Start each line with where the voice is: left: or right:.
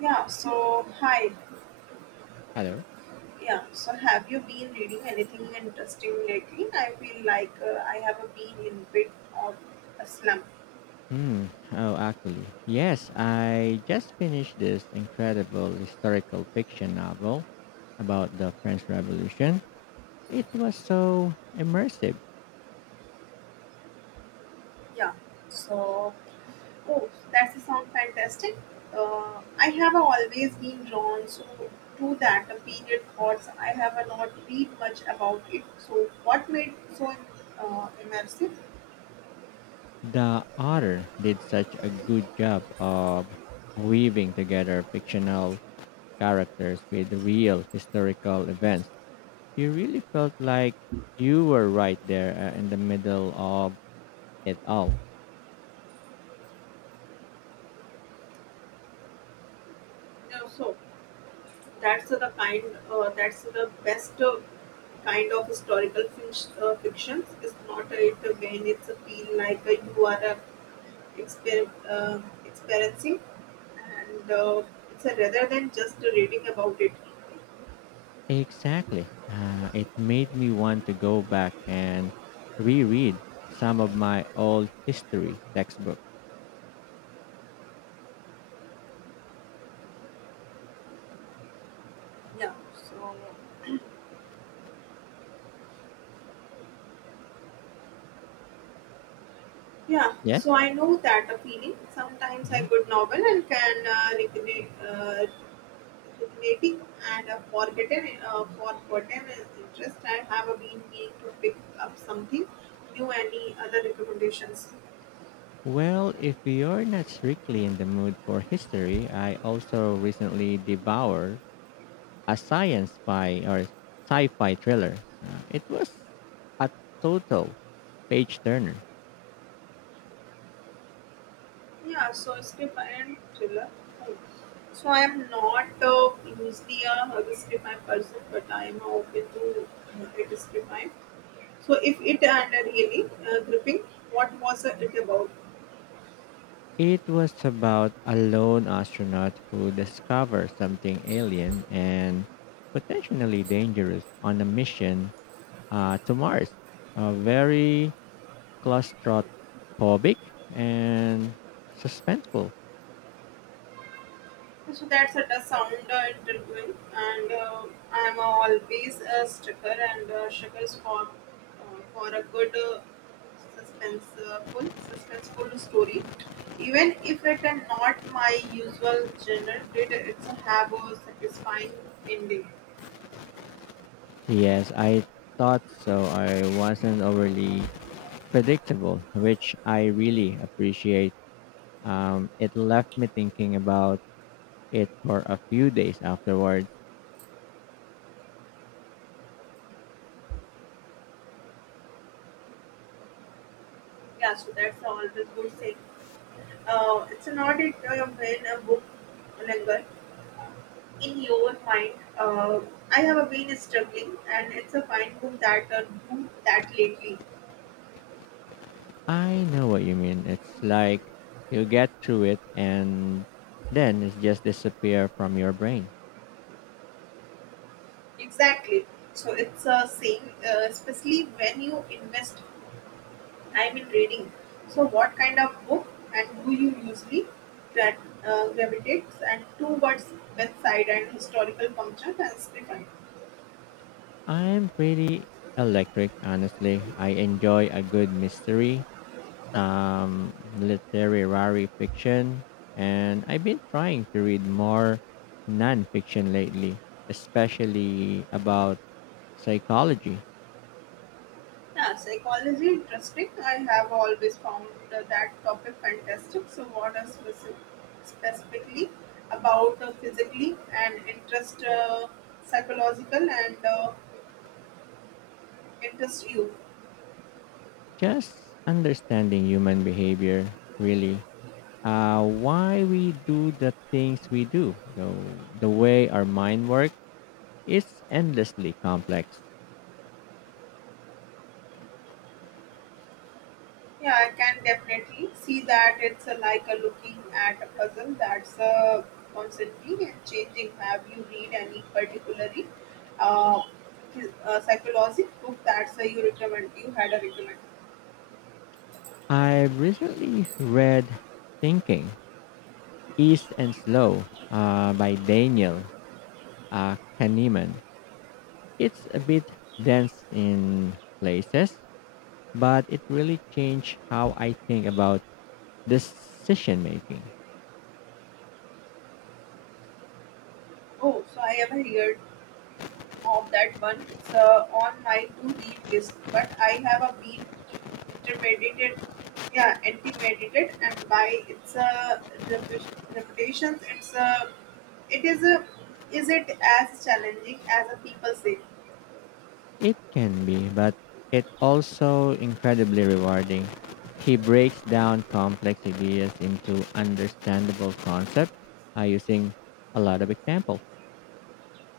right: Yeah, so hi.
left: Hello.
right: Yeah, so have you been reading anything interesting lately? I feel like I have been in bit of a slump.
left: Hmm. Oh, actually, yes. I just finished this incredible historical fiction novel about the French Revolution. It was so immersive.
right: Yeah, so oh, that's a sound fantastic. I have always been drawn so to that period thoughts. I have not read much about it. So what made it so immersive?
left: The author did such a good job of weaving together fictional characters with real historical events. You really felt like you were right there in the middle of it all.
right: Yeah, so that's the kind. That's the best kind of historical fiction. It's not it when it's a feel like you are exper- uh, experiencing, and it's a, rather than just reading about it.
left: Exactly. It made me want to go back and reread some of my old history textbook.
right: Yeah. So yeah,
left: Yes?
right: so I know that a feeling. Sometimes a
left: Hmm.
right: good novel and can reconnect, Knitting and a forgotten his interest. I have been meaning to pick up something new. Any other recommendations?
left: Well, if you're not strictly in the mood for history, I also recently devoured a science fi or sci-fi thriller. It was a total page turner.
right: Yeah, so script and thriller. Oh. So I am not usually a scriptmime person, but I am open to it scriptmime. So if it and really gripping, what was it about?
left: It was about a lone astronaut who discovers something alien and potentially dangerous on a mission to Mars. Very claustrophobic and suspenseful.
right: So that's it, a tough sound interviewing, and I'm always a sticker and stickers for a good suspenseful story. Even if it is not my usual genre, did it's have a satisfying ending.
left: Yes, I thought so. I wasn't overly predictable, which I really appreciate. It left me thinking about it for a few days afterwards.
right: Yeah, so that's always good saying. It's not it when a book linger in your mind. uh, I have been struggling and it's a fine book that do that lately.
left: I know what you mean. It's like you get through it and then it just disappear from your brain.
right: Exactly. So it's a same especially when you invest time in reading. So what kind of book and do you usually that gravitates and towards bedside and historical functions and script.
left: I'm pretty electric, honestly. I enjoy a good mystery, some literary fiction, and I've been trying to read more non-fiction lately, especially about psychology.
right: Yeah, psychology interesting. I have always found that topic fantastic. So, what is specifically about physically and interest psychological and interest you?
left: Just understanding human behavior, really. Why we do the things we do. So the way our mind works is endlessly complex.
right: Yeah, I can definitely see that it's like a looking at a puzzle that's constantly and changing. Have you read any particularly uh, psychological book that's you recommend? You had a recommend.
left: I've recently read Thinking, East and Slow by Daniel Kahneman. It's a bit dense in places, but it really changed how I think about decision making.
right: Oh, so I have heard of that one. It's on my to-read list, but I have been intimidated, yeah, intimidated, and by its repu- reputations. It's it is a, is it as challenging as the people say?
left: It can be, but it also incredibly rewarding. He breaks down complex ideas into understandable concepts using a lot of examples.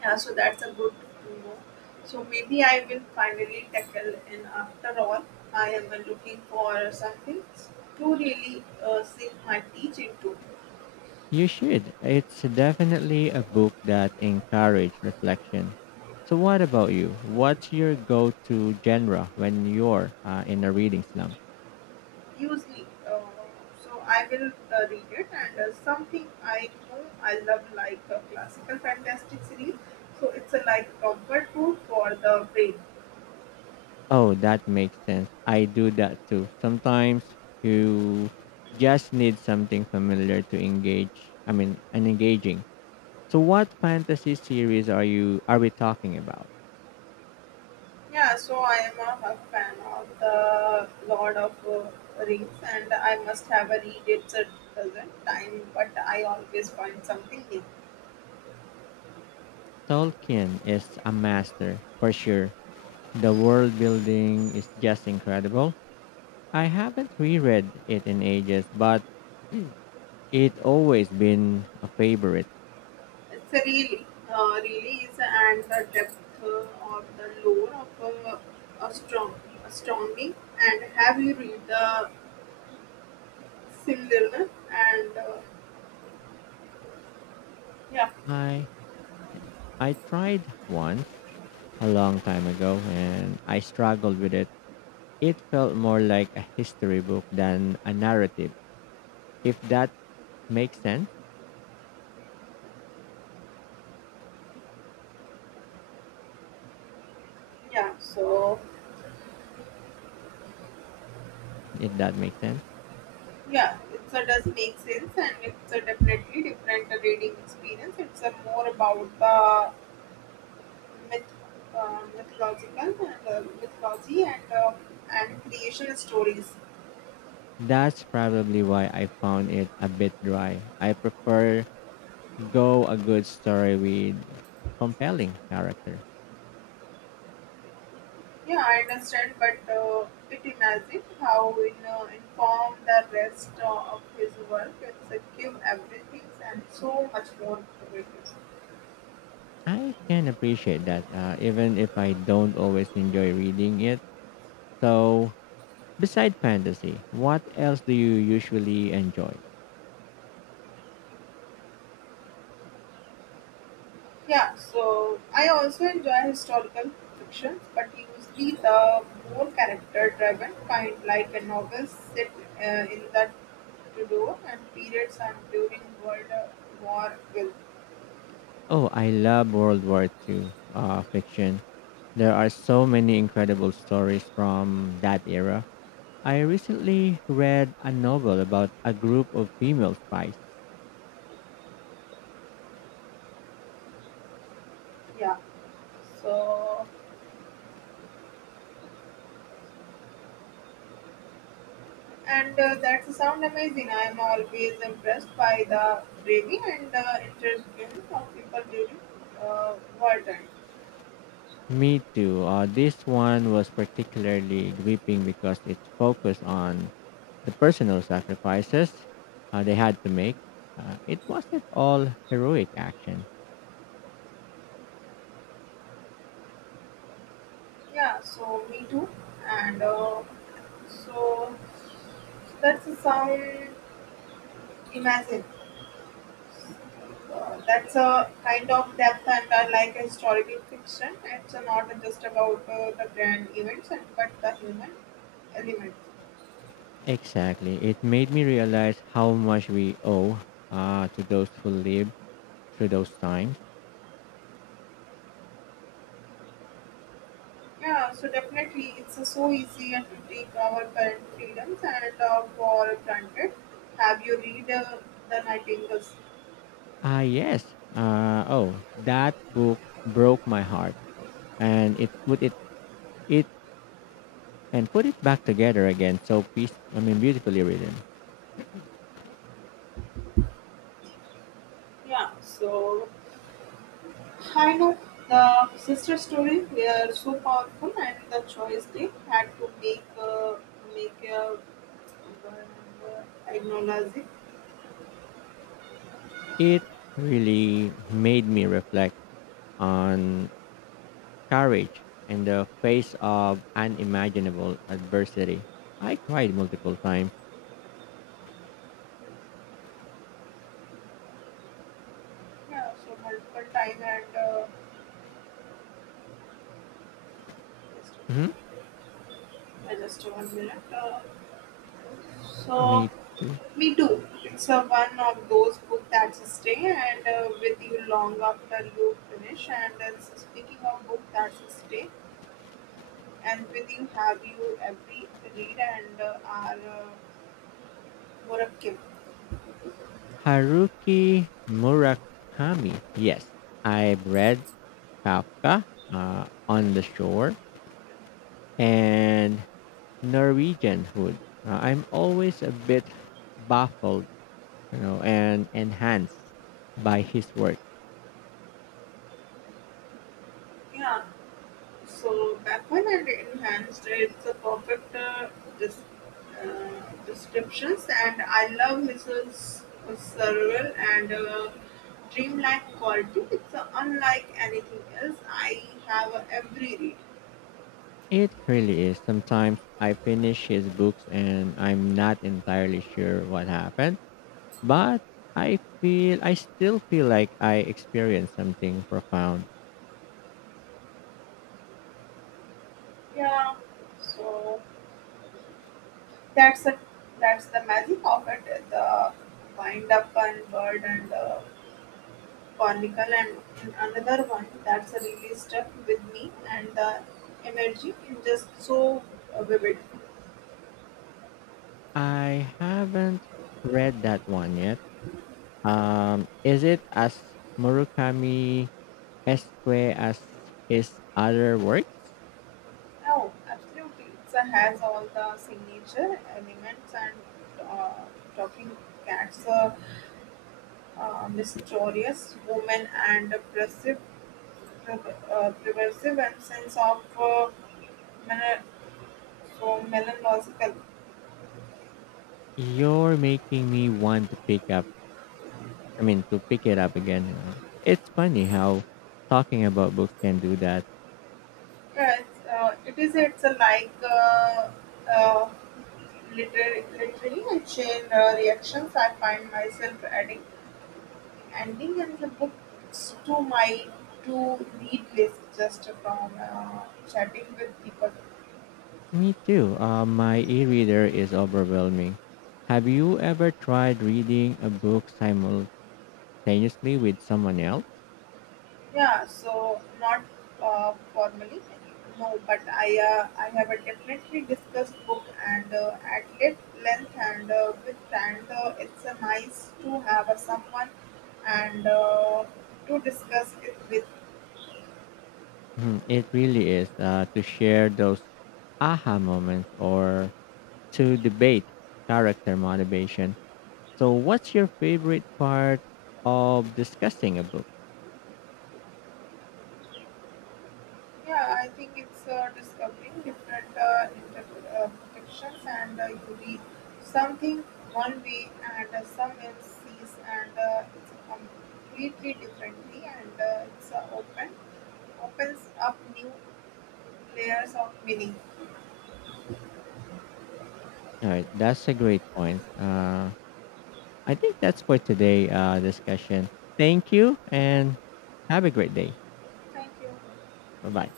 right: Yeah, so that's a good to know. So maybe I will finally tackle in after all. I am looking for something to really sink my teeth into.
left: You should. It's definitely a book that encourages reflection. So, what about you? What's your go-to genre when you're in a reading slump?
right: Usually, so I will read it, and something I know I love like a classical fantastic series. So it's a like comfort food for the brain.
left: Oh, that makes sense. I do that too. Sometimes you just need something familiar to engage. I mean, and engaging. So, what fantasy series are we talking about?
right: Yeah, so I am a fan of the Lord of Rings, and I must have a read it a dozen time, but I always find something new.
left: Tolkien is a master for sure. The world building is just incredible. I haven't reread it in ages, but it always been a favorite.
right: It's a really, really is, and the depth of the lore of a strong, astounding. And have you read the similar na? And Yeah,
left: I I tried one a long time ago and I struggled with it. It felt more like a history book than a narrative. If that makes sense,
right: yeah, so
left: if that makes sense.
right: yeah, it's a does make sense and it's a definitely different reading experience. It's a more about the myth mythological and mythology and creation stories.
left: That's probably why I found it a bit dry. I prefer go a good story with compelling character.
right: Yeah, I understand but it imagine how in inform the rest of his work. It's a give everything and so much more.
left: I can appreciate that, even if I don't always enjoy reading it. So, beside fantasy, what else do you usually enjoy?
right: Yeah, so I also enjoy historical fictions, but usually the more character-driven kind, like a novel set in the Tudor and periods and during World War will.
left: Oh, I love World War Two, fiction. There are so many incredible stories from that era. I recently read a novel about a group of female spies.
right: Yeah, so and that sound amazing. I am always impressed by the bravery and the intelligence of people during war time.
left: Me too. This one was particularly gripping because it's focused on the personal sacrifices they had to make. It wasn't all heroic action.
right: Yeah, so me too, and so that's the sound. Imagine. That's a kind of depth and like a historical fiction. It's not just about the grand events, and, but the human element.
left: Exactly. It made me realize how much we owe to those who lived through those times.
right: Yeah, so definitely it's so easy to take our current freedoms and for granted. Have you read The Nightingales?
left: Ah, yes. Oh, that book broke my heart, and it put it it and put it back together again. So peace. I mean, beautifully written.
right: Yeah, so I know the sister story. They are so powerful, and the choice they had to make a acknowledge.
left: It really made me reflect on courage in the face of unimaginable adversity. I cried multiple times.
right: Yeah, so multiple time and just,
left: Hmm.
right: just one minute. So
left: Me too.
right: me too. It's a one of those book that stay and with you long after you finish. And speaking of book that stay and with you, have you every read and are uh, more active.
left: Haruki Murakami. Yes, I've read Kafka on the shore and Norwegianhood. I'm always a bit baffled, you know, and enhanced by his work.
right: Yeah. So backward and enhanced, it's a perfect dis- uh, descriptions, and I love his surreal and dreamlike quality. It's unlike anything else I have every read.
left: It really is. Sometimes I finish his books and I'm not entirely sure what happened, but I still feel like I experienced something profound.
right: Yeah, so that's a, that's the magic of it. The wind up and bird and Conical and another one that's really stuck with me and the energy is just so vivid.
left: I haven't read that one yet. Is it as Murakami esque as his other works?
right: Oh, absolutely. It has all the signature elements and uh, talking cats, a mysterious woman and a pervasive and sense of mel- so melancholical.
left: You're making me want to pick up. I mean, to pick it up again. You know, it's funny how talking about books can do that.
right: Yes, it is. It's a like uh, Literally, I chain reactions. I find myself adding ending and the books to my to-read list just from chatting with people.
left: Me too. My e-reader is overwhelming. Have you ever tried reading a book simultaneously with someone else?
right: Yeah, so not formally, no, but I have a definitely discussed book and at lit length and with and it's a nice to have a someone and to discuss it with.
left: Mhm. It really is to share those aha moments or to debate character motivation. So, what's your favorite part of discussing a book?
right: Yeah, I think it's discovering different interpretations and you read something one way and someone sees and it's completely differently and it's opens up new layers of meaning.
left: All right, that's a great point. I think that's for today discussion. Thank you and have a great day.
right: Thank you.
left: Bye bye.